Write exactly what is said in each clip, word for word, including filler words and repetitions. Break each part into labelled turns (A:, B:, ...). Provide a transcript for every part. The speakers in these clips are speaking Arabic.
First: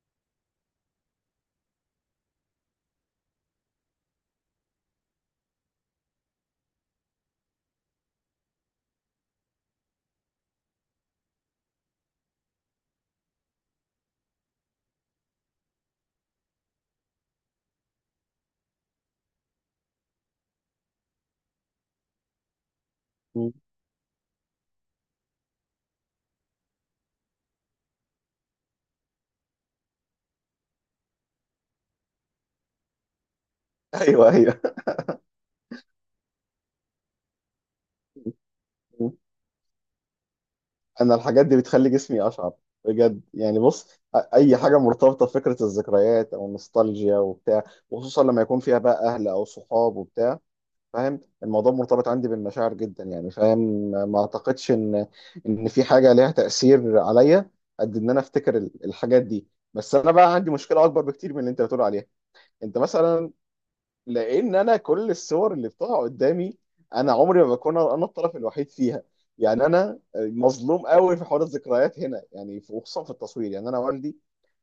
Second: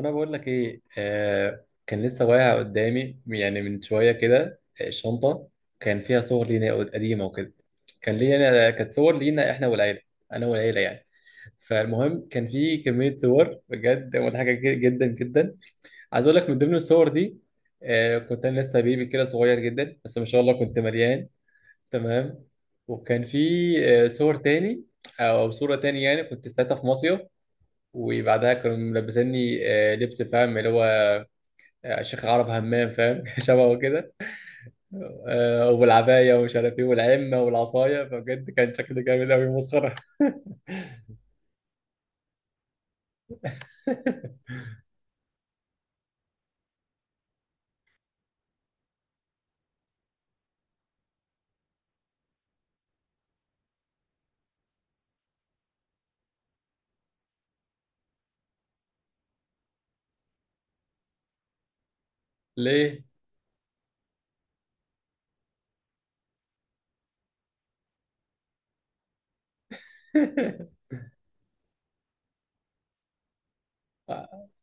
A: انا بقول لك ايه، آه كان لسه واقع قدامي يعني من شويه كده، آه، شنطه كان فيها صور لينا قديمه وكده. كان لينا كانت صور لينا احنا والعيله، انا والعيله يعني. فالمهم كان في كميه صور بجد مضحكه ج- جدا جدا. عايز اقول لك من ضمن الصور دي، آه كنت انا لسه بيبي كده صغير جدا، بس ما شاء الله كنت مليان. تمام. وكان في
B: مم.
A: آه صور تاني او صوره تاني، يعني كنت ساعتها في مصيف، وبعدها كانوا ملبسيني آه، لبس، فاهم اللي هو شيخ عرب همام، فاهم شبهه كده.
B: ايوه ايوه.
A: آه، والعباية ومش عارف ايه والعمة والعصاية، فبجد كان شكله
B: مم.
A: جامد أوي مسخرة.
B: انا الحاجات دي بتخلي جسمي اشعر بجد، يعني بص. أ- اي حاجه مرتبطه بفكره الذكريات او النوستالجيا وبتاع، وخصوصا لما يكون فيها بقى اهل او صحاب وبتاع، فاهم؟ الموضوع مرتبط عندي بالمشاعر جدا، يعني فاهم. ما اعتقدش ان ان في حاجه ليها تاثير عليا قد ان انا افتكر ال- الحاجات دي. بس انا بقى عندي مشكله اكبر بكتير من اللي انت بتقول عليها. انت
A: ليه؟
B: مثلا، لان انا كل الصور اللي بتقع قدامي انا عمري ما بكون انا الطرف الوحيد فيها. يعني انا مظلوم قوي في حوار الذكريات هنا، يعني في- وخصوصا في التصوير. يعني انا والدي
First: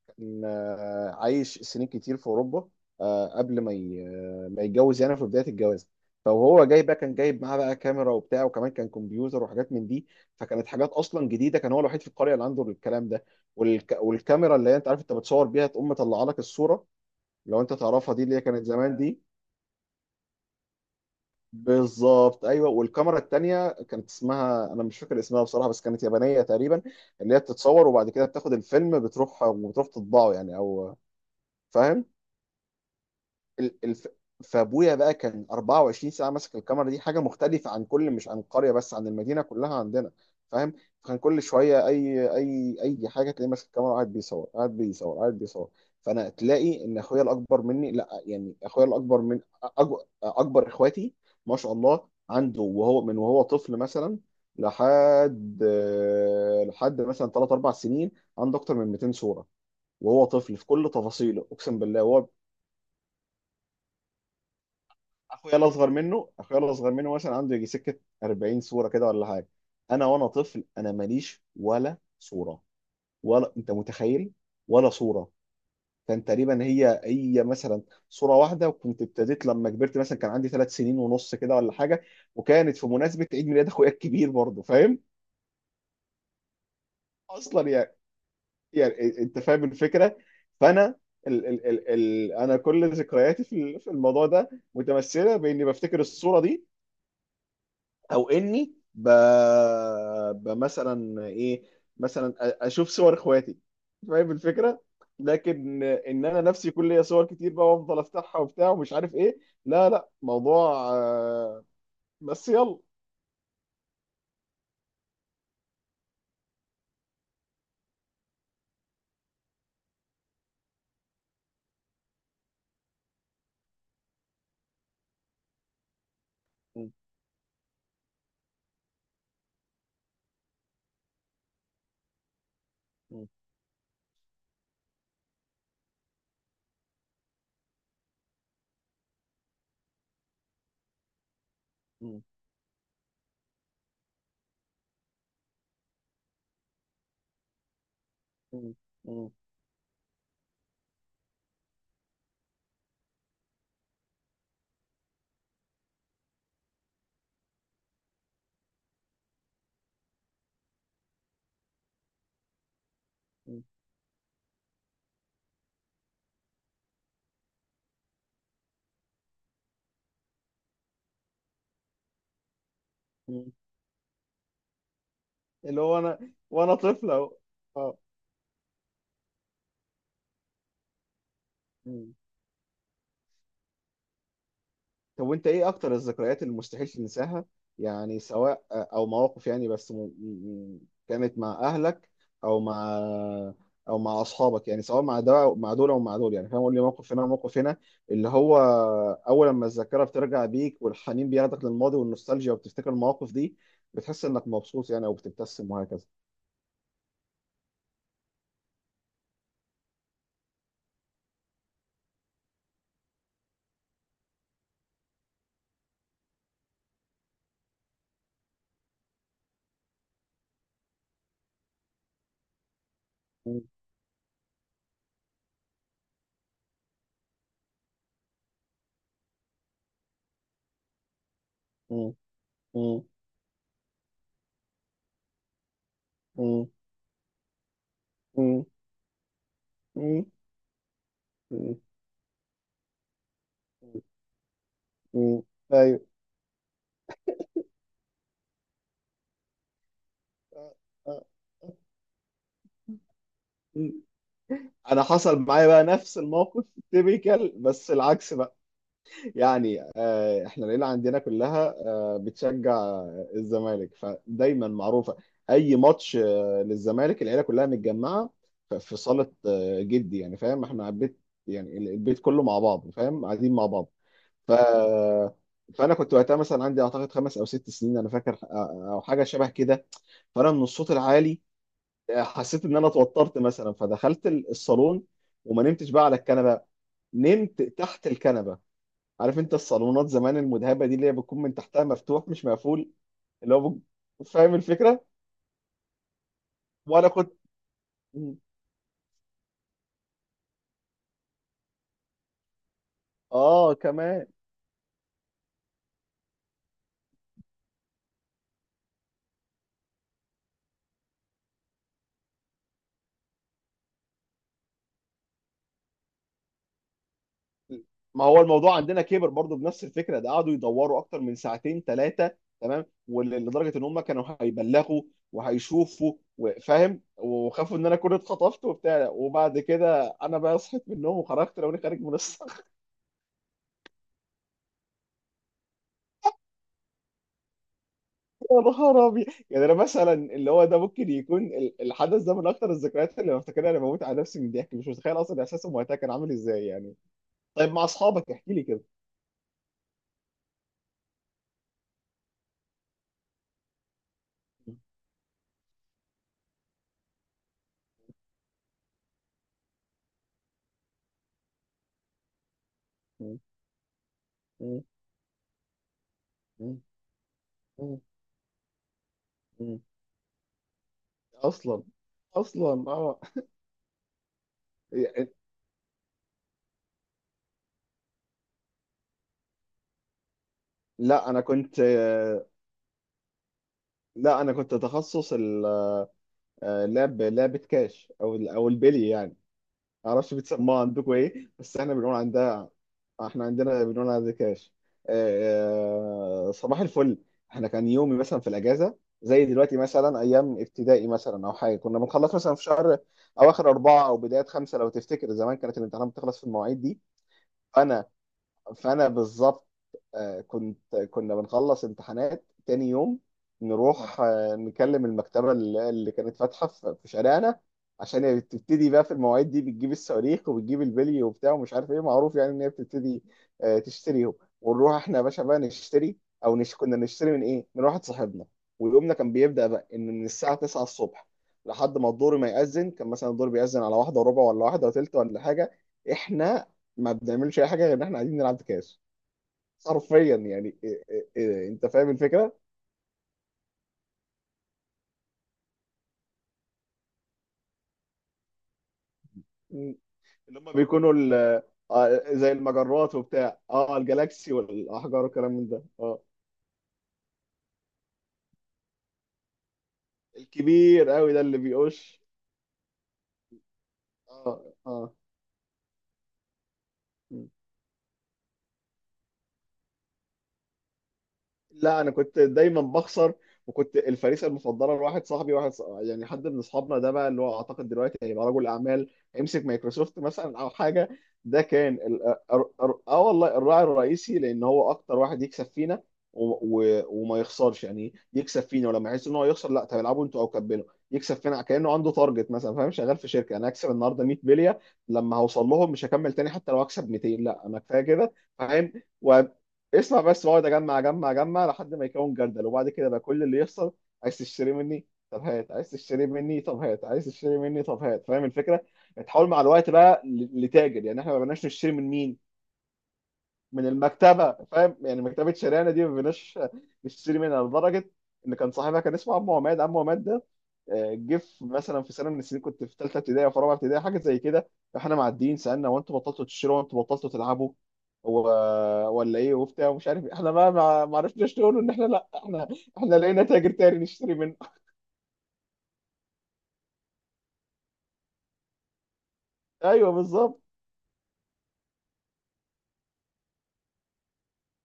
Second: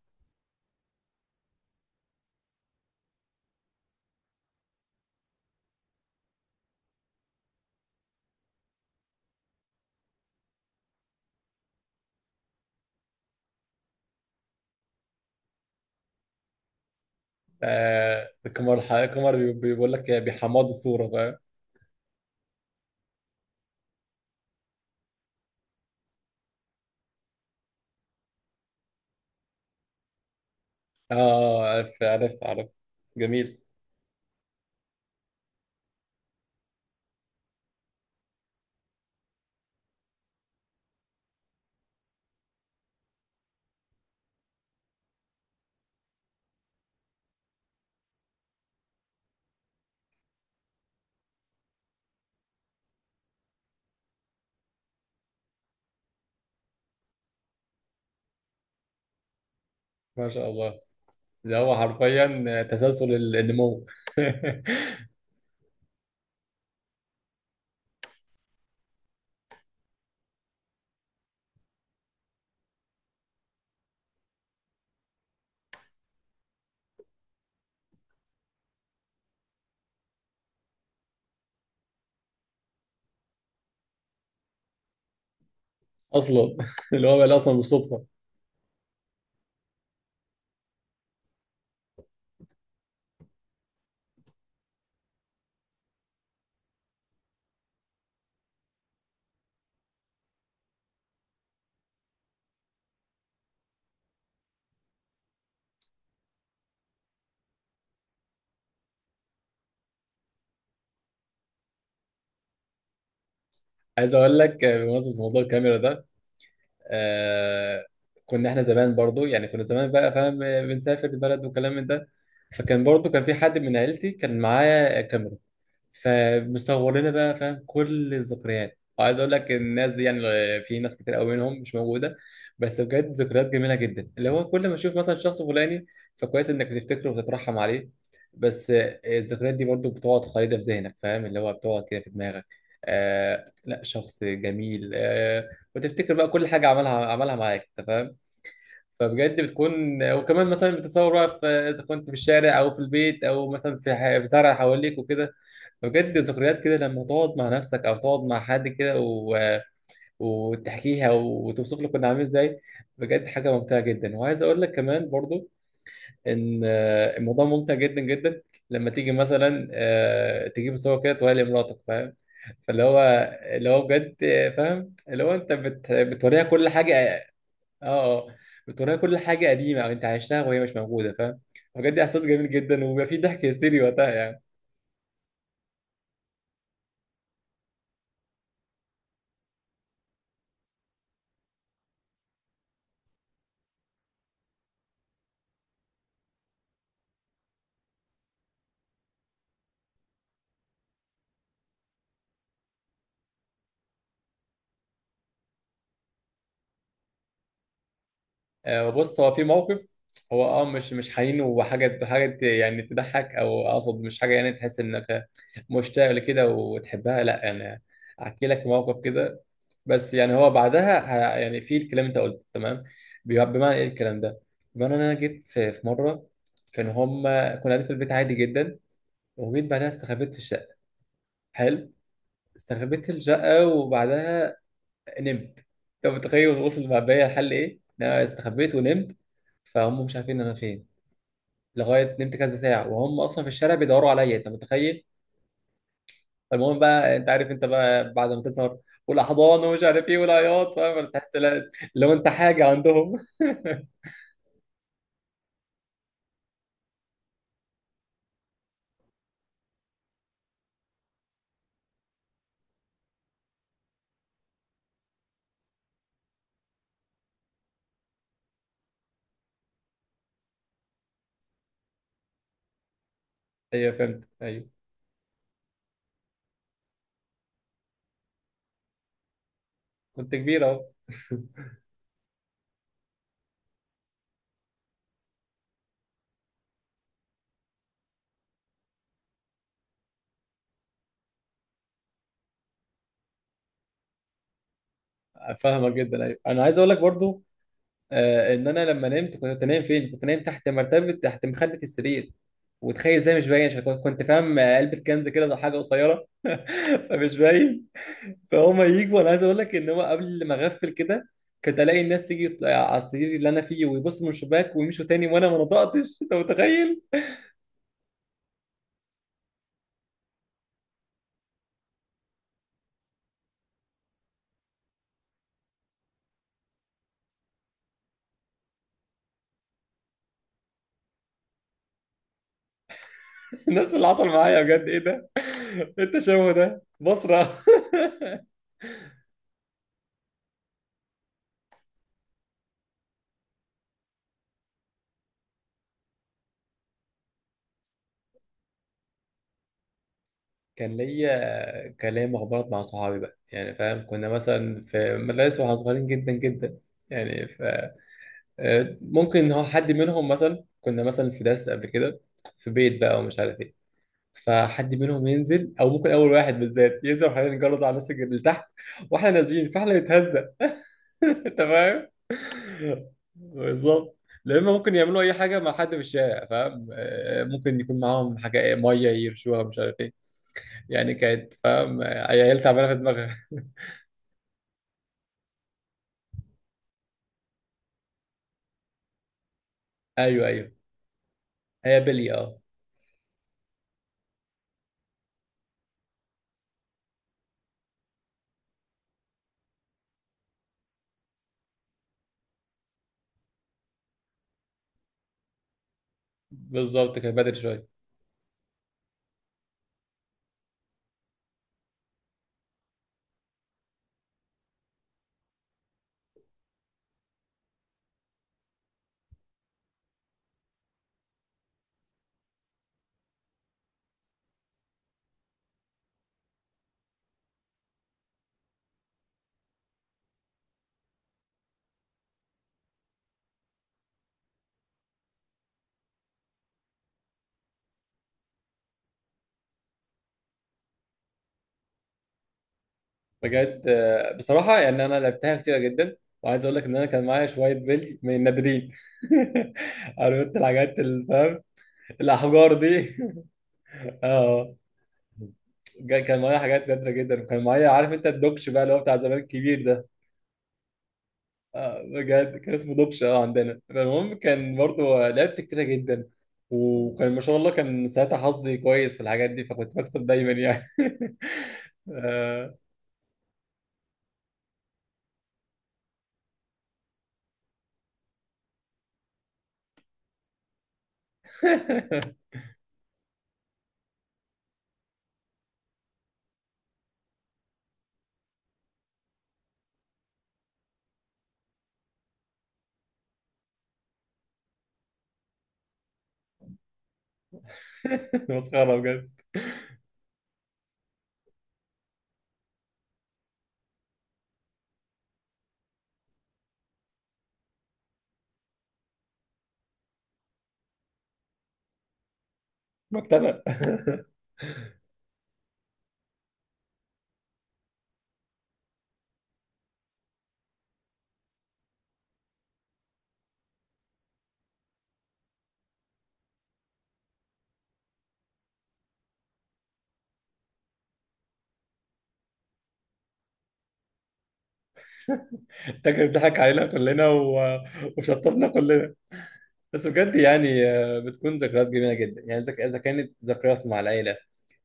B: كان آه، عايش سنين كتير في اوروبا، آه، قبل ما ي- آه، ما يتجوز، يعني في بدايه الجواز. فهو جاي بقى، كان جايب معاه بقى كاميرا وبتاع، وكمان كان كمبيوتر وحاجات من دي. فكانت حاجات اصلا جديده، كان هو الوحيد في القريه اللي عنده الكلام ده. والك... والكاميرا اللي هي انت عارف انت بتصور بيها، تقوم مطلعه لك الصوره، لو انت تعرفها دي
A: آه،
B: اللي هي كانت
A: القمر الح-
B: زمان دي.
A: القمر بي- بيقول لك بيحمضوا الصورة، فاهم؟
B: بالظبط، ايوه. والكاميرا التانية كانت اسمها، انا مش فاكر اسمها بصراحه، بس كانت يابانيه تقريبا، اللي هي بتتصور وبعد كده بتاخد الفيلم، بتروح وبتروح تطبعه، يعني. او
A: اه، عارف
B: فاهم.
A: عارف عارف. جميل.
B: ال- الف... فابويا بقى كان أربعة وعشرين ساعه ماسك الكاميرا دي. حاجه مختلفه عن كل، مش عن القريه بس، عن المدينه كلها عندنا، فاهم. فكان كل شويه اي اي اي حاجه تلاقيه ماسك الكاميرا، وقاعد بيصور قاعد بيصور قاعد بيصور. فانا تلاقي ان اخويا الاكبر مني، لا يعني اخويا الاكبر من أج... اكبر اخواتي، ما شاء الله عنده وهو من وهو طفل، مثلا لحد لحد مثلا ثلاث أربع سنين، عنده اكتر من مئتين صوره وهو
A: ما شاء
B: طفل في
A: الله،
B: كل تفاصيله،
A: ده هو
B: اقسم بالله. وهو
A: حرفيا تسلسل النمو.
B: اخويا الاصغر منه، اخويا الاصغر منه مثلا عنده يجي سكه أربعين صوره كده ولا حاجه. انا وانا طفل انا ماليش ولا صوره، ولا انت متخيل، ولا صوره. كان تقريبا هي هي مثلا صوره واحده، وكنت ابتديت لما كبرت مثلا، كان عندي ثلاث سنين ونص كده ولا حاجه، وكانت في مناسبه عيد ميلاد اخويا الكبير برضه، فاهم.
A: اصلا، اللي هو بقى اصلا
B: اصلا يعني،
A: بالصدفة.
B: يعني انت فاهم الفكره. فانا ال ال ال ال انا كل ذكرياتي في ال- في الموضوع ده متمثله باني بفتكر الصوره دي، او اني ب... ب مثلا ايه، مثلا أ- اشوف صور اخواتي، فاهم الفكره. لكن ان انا نفسي يكون ليا صور كتير بقى وافضل افتحها وبتاع ومش عارف ايه. لا لا، موضوع آه، بس يلا.
A: عايز اقول لك بمناسبة موضوع الكاميرا ده، آه كنا احنا زمان برضو، يعني كنا زمان بقى فاهم بنسافر البلد وكلام من ده. فكان برضو كان في حد من عيلتي كان معاه كاميرا،
B: م-
A: فمصور لنا بقى فاهم كل الذكريات. وعايز اقول لك الناس دي يعني في ناس كتير قوي منهم مش موجوده، بس بجد
B: م-
A: ذكريات جميله جدا، اللي هو كل ما تشوف مثلا شخص فلاني، فكويس انك بتفتكره وتترحم عليه. بس الذكريات دي برضو بتقعد خالده في ذهنك، فاهم اللي هو بتقعد كده في
B: م-
A: دماغك. آه لا، شخص جميل آه. وتفتكر بقى كل حاجه عملها عملها معاك، انت فاهم.
B: م- م-
A: فبجد بتكون، وكمان مثلا بتتصور بقى في، اذا كنت في الشارع او في البيت او مثلا في ح- في زرع حواليك وكده. بجد ذكريات كده لما تقعد مع نفسك او تقعد مع حد كده و... وتحكيها وتوصف لك كنا عامل ازاي. بجد حاجه
B: م-
A: ممتعه جدا. وعايز اقول لك كمان برضو ان آه، الموضوع ممتع جدا جدا لما تيجي مثلا آه، تجيب صور كده توريها لمراتك، فاهم؟ فاللي هو
B: م.
A: اللي هو بجد آه، فاهم اللي هو انت
B: اللي
A: بت...
B: هو انا
A: بتوريها كل
B: وانا
A: حاجه.
B: طفله اهو.
A: اه، اه. بتوريها كل حاجه قديمه او انت عشتها وهي مش موجوده، فاهم. بجد
B: اه.
A: احساس جميل جدا، وبيبقى فيه ضحك هستيري وقتها يعني.
B: طب وانت ايه اكتر الذكريات اللي مستحيل تنساها؟ يعني سواء او مواقف يعني بس م... م- كانت مع اهلك او مع، او مع اصحابك، يعني سواء مع ده أو مع دول او مع دول، يعني فاهم؟ قول لي موقف هنا وموقف هنا، اللي هو اول لما الذاكره بترجع بيك والحنين بياخدك للماضي والنوستالجيا وبتفتكر المواقف دي، بتحس انك مبسوط يعني، او بتبتسم وهكذا.
A: آه، بص هو في موقف، هو اه مش مش حنين وحاجه حاجه ت- يعني تضحك، او اقصد مش حاجه يعني تحس انك مشتاق لكده وتحبها، لا يعني. احكي لك موقف كده، بس يعني هو بعدها ه- يعني في الكلام انت قلته تمام، بي-
B: م-
A: بمعنى ايه الكلام ده؟ بمعنى ان انا جيت في في مره كان هم كنا قاعدين في البيت عادي جدا، وجيت بعدها استخبيت في الشقه. حلو.
B: م- م-
A: استخبيت في الشقه، وبعدها نمت. انت متخيل
B: م-
A: وصل مع بيا الحل ايه؟ إن انا
B: م-
A: استخبيت ونمت، فهم مش
B: م-
A: عارفين انا فين.
B: م-
A: لغايه نمت كذا ساعه وهم اصلا في الشارع بيدوروا عليا، انت متخيل؟
B: م- ايوه.
A: فالمهم بقى انت عارف انت بقى بعد ما تظهر والاحضان ومش عارف ايه والعياط، فاهم تحس لا- لو انت حاجه عندهم.
B: انا حصل معايا بقى نفس الموقف، تيبيكال، بس العكس بقى. يعني آه، احنا العيله عندنا كلها آه، بتشجع آه، الزمالك، فدايما معروفه اي ماتش آه، للزمالك العيله كلها متجمعه ف- في صاله آه، جدي، يعني فاهم احنا البيت، يعني ال- البيت كله مع بعض، فاهم قاعدين مع بعض.
A: ايوه فهمت،
B: ف
A: ايوه
B: فانا كنت وقتها مثلا، عندي اعتقد خمس او ست سنين انا فاكر، آه، او حاجه شبه كده.
A: كنت
B: فانا من
A: كبير اهو.
B: الصوت العالي حسيت ان انا اتوترت مثلا، فدخلت ال- الصالون، وما نمتش بقى على الكنبه، نمت تحت الكنبه. عارف انت الصالونات زمان المذهبه دي، اللي هي بتكون من تحتها مفتوح مش مقفول، اللي هو بج- فاهم الفكره.
A: فاهمك جدا، ايوه. انا عايز اقول لك
B: وانا كنت.
A: برضو آه ان انا لما نمت كنت نايم فين؟ كنت نايم تحت مرتبه تحت مخده السرير، وتخيل ازاي مش باين
B: اه
A: عشان كنت كنت
B: كمان.
A: فاهم آه، علبه كنز كده ولا حاجه قصيره، فمش باين. فهم يجوا، انا عايز اقول لك ان هو قبل ما اغفل كده، كنت الاقي الناس تيجي تطلع على السرير اللي انا فيه ويبصوا من الشباك ويمشوا تاني، وانا ما نطقتش، انت متخيل؟
B: ما هو الموضوع عندنا كبر برضو بنفس الفكره ده، قعدوا يدوروا اكتر من ساعتين ثلاثه، تمام. وال- لدرجه ان هم كانوا هيبلغوا وهيشوفوا وفاهم، وخافوا ان انا كنت اتخطفت وبتاع، وبعد كده انا بقى صحيت من النوم وخرجت، لو انا خارج من.
A: نفس اللي حصل معايا بجد، ايه ده. التشوه ده بصرة.
B: يا نهار ابيض. يعني انا مثلا اللي هو ده، ممكن يكون ال- الحدث ده من اكتر الذكريات اللي بفتكرها. انا بموت على نفسي من الضحك، مش متخيل اصلا احساسهم وقتها كان عامل ازاي يعني. طيب مع اصحابك احكي لي كده.
A: كان ليا كلام اخبارات مع صحابي بقى، يعني فاهم كنا مثلا في مدارس واحنا صغيرين جدا جدا. يعني ف آه، ممكن إن هو حد منهم، مثلا كنا مثلا في درس قبل كده في بيت بقى
B: م-
A: ومش عارف إيه.
B: م-
A: فحد منهم ينزل او ممكن اول واحد
B: م-
A: بالذات ينزل، وحنا نجرز على
B: م-
A: الناس اللي تحت، واحنا نازلين
B: م-
A: فاحنا نتهزق. انت
B: اصلا.
A: فاهم.
B: اصلا اه.
A: بالظبط. لا، اما ممكن يعملوا اي
B: يعني.
A: حاجه مع حد في الشارع فاهم، آه، ممكن يكون معاهم حاجه إيه، ميه يرشوها مش عارف ايه. يعني
B: لا انا
A: كانت
B: كنت،
A: فاهم آه، عيال تعبانه في دماغها.
B: لا انا كنت تخصص ال- آه، لعب لعبه كاش، او ال- او البلي يعني. معرفش
A: ايوه
B: بتسموها
A: ايوه،
B: عندكم ايه، بس احنا
A: هي
B: بنقول
A: بلي اه.
B: عندها، احنا عندنا بنقول عندها كاش. آه، آه، صباح الفل. احنا كان يومي مثلا في الاجازه زي دلوقتي، مثلا ايام ابتدائي مثلا او حاجه، كنا بنخلص مثلا في شهر اواخر اربعه او بدايه خمسه. لو تفتكر زمان كانت الامتحانات بتخلص في المواعيد دي.
A: بالظبط كانت بدري شويه.
B: فانا فانا بالظبط آه، كنت، كنا بنخلص امتحانات تاني يوم، نروح آه، نكلم المكتبة اللي اللي كانت فاتحة في في شارعنا، عشان هي بتبتدي بقى في المواعيد دي، بتجيب الصواريخ وبتجيب البلي وبتاع ومش عارف ايه، معروف يعني ان هي بتبتدي آه، تشتريهم. ونروح احنا يا باشا بقى نشتري، او نش... كنا نشتري من ايه؟ من واحد صاحبنا. ويومنا كان بيبدأ بقى ان من الساعة التسعة الصبح لحد ما الدور ما يأذن. كان مثلا الدور بيأذن على واحدة وربع ولا واحدة وتلت ولا حاجة، احنا ما بنعملش اي حاجه غير ان احنا قاعدين نلعب كاس، حرفيا يعني إيه إيه إيه انت فاهم الفكره.
A: بجد آه، بصراحه يعني انا لعبتها كتير جدا، وعايز اقول لك ان انا كان معايا شويه بلي من النادرين.
B: م-
A: عرفت
B: اللي هم بيكونوا
A: الحاجات
B: بيكونوا
A: اللي
B: ال-
A: فاهم.
B: آه، زي
A: الاحجار دي.
B: المجرات وبتاع، اه الجالاكسي
A: اه،
B: والاحجار والكلام من ده
A: جا-
B: اه.
A: كان معايا حاجات نادره جدا، وكان معايا عارف انت الدوكش بقى اللي هو بتاع زمان الكبير ده.
B: الكبير قوي ده اللي
A: آه،
B: بيقش،
A: بجد كان اسمه دوكش اه عندنا. فالمهم
B: اه
A: كان
B: اه.
A: برضه لعبت كتيره جدا، وكان ما شاء الله كان ساعتها حظي كويس في الحاجات دي، فكنت بكسب دايما يعني.
B: لا انا كنت
A: آه.
B: دايما بخسر، وكنت الفريسه المفضله لواحد صاحبي، واحد ص- يعني حد من اصحابنا ده بقى، اللي هو اعتقد دلوقتي هيبقى رجل اعمال، هيمسك مايكروسوفت مثلا او حاجه. ده كان ال- ار- ار- اه والله الراعي الرئيسي، لان هو اكتر واحد يكسب فينا و- و- وما يخسرش، يعني يكسب فينا ولما يحس ان هو يخسر، لا طب العبوا انتوا او كبلوا. يكسب فينا كانه عنده تارجت مثلا، فاهم شغال في شركه، انا هكسب النهارده ميه بليه، لما هوصل لهم مش هكمل تاني حتى لو هكسب ميتين، لا انا كفايه كده،
A: مسخره
B: فاهم.
A: بجد.
B: اسمع بس، واقعد اجمع اجمع اجمع لحد ما يكون جردل، وبعد كده بقى كل اللي يحصل، عايز تشتري مني؟ طب هات. عايز تشتري مني؟ طب هات. عايز تشتري مني؟ طب هات. فاهم الفكره؟ يعني تحاول مع الوقت بقى ل- لتاجر. يعني احنا ما بقناش نشتري من مين؟
A: مكتبه.
B: من المكتبه، فاهم. يعني مكتبه شارعنا دي ما بقيناش نشتري منها، لدرجه ان كان صاحبها، كان اسمه عمو عماد. عمو عماد ده آه، جه في- مثلا في سنه من السنين، كنت في ثالثه ابتدائي او في رابعه ابتدائي حاجه زي كده، فاحنا معديين سالنا، هو انتوا بطلتوا تشتروا، هو انتوا بطلتوا تلعبوا، هو ولا ايه، وبتاع ومش عارف إيه. احنا بقى ما ما عرفناش نقول ان احنا، لا احنا احنا لقينا تاجر تاني نشتري منه.
A: فاكر ضحك علينا كلنا و... وشطبنا كلنا. بس
B: ايوه
A: بجد
B: بالظبط.
A: يعني آه، بتكون ذكريات جميله جدا، يعني إذا إذا كانت ذكريات مع العيله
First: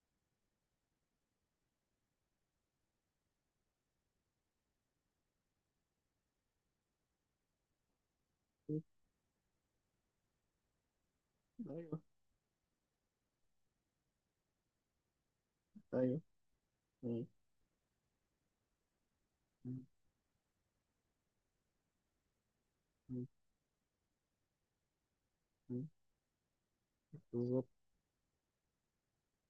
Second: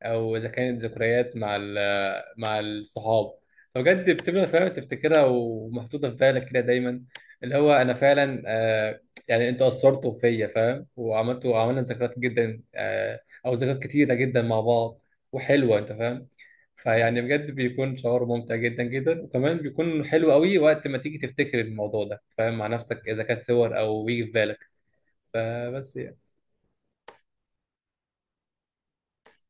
A: او اذا كانت ذكريات مع ال- مع الصحاب، فبجد بتبقى فعلا تفتكرها ومحطوطه في بالك كده دايما. اللي هو انا فعلا آه، يعني انتوا اثرتوا فيا فاهم، وعملتوا عملنا ذكريات جدا آه، او ذكريات كتيره جدا مع بعض، وحلوه انت
B: ايوه
A: فاهم. فيعني
B: ايوه
A: بجد بيكون شعور ممتع جدا جدا، وكمان بيكون حلو قوي وقت ما تيجي تفتكر الموضوع ده، فاهم مع نفسك، اذا كانت صور او يجي في بالك. فبس.
B: بالظبط.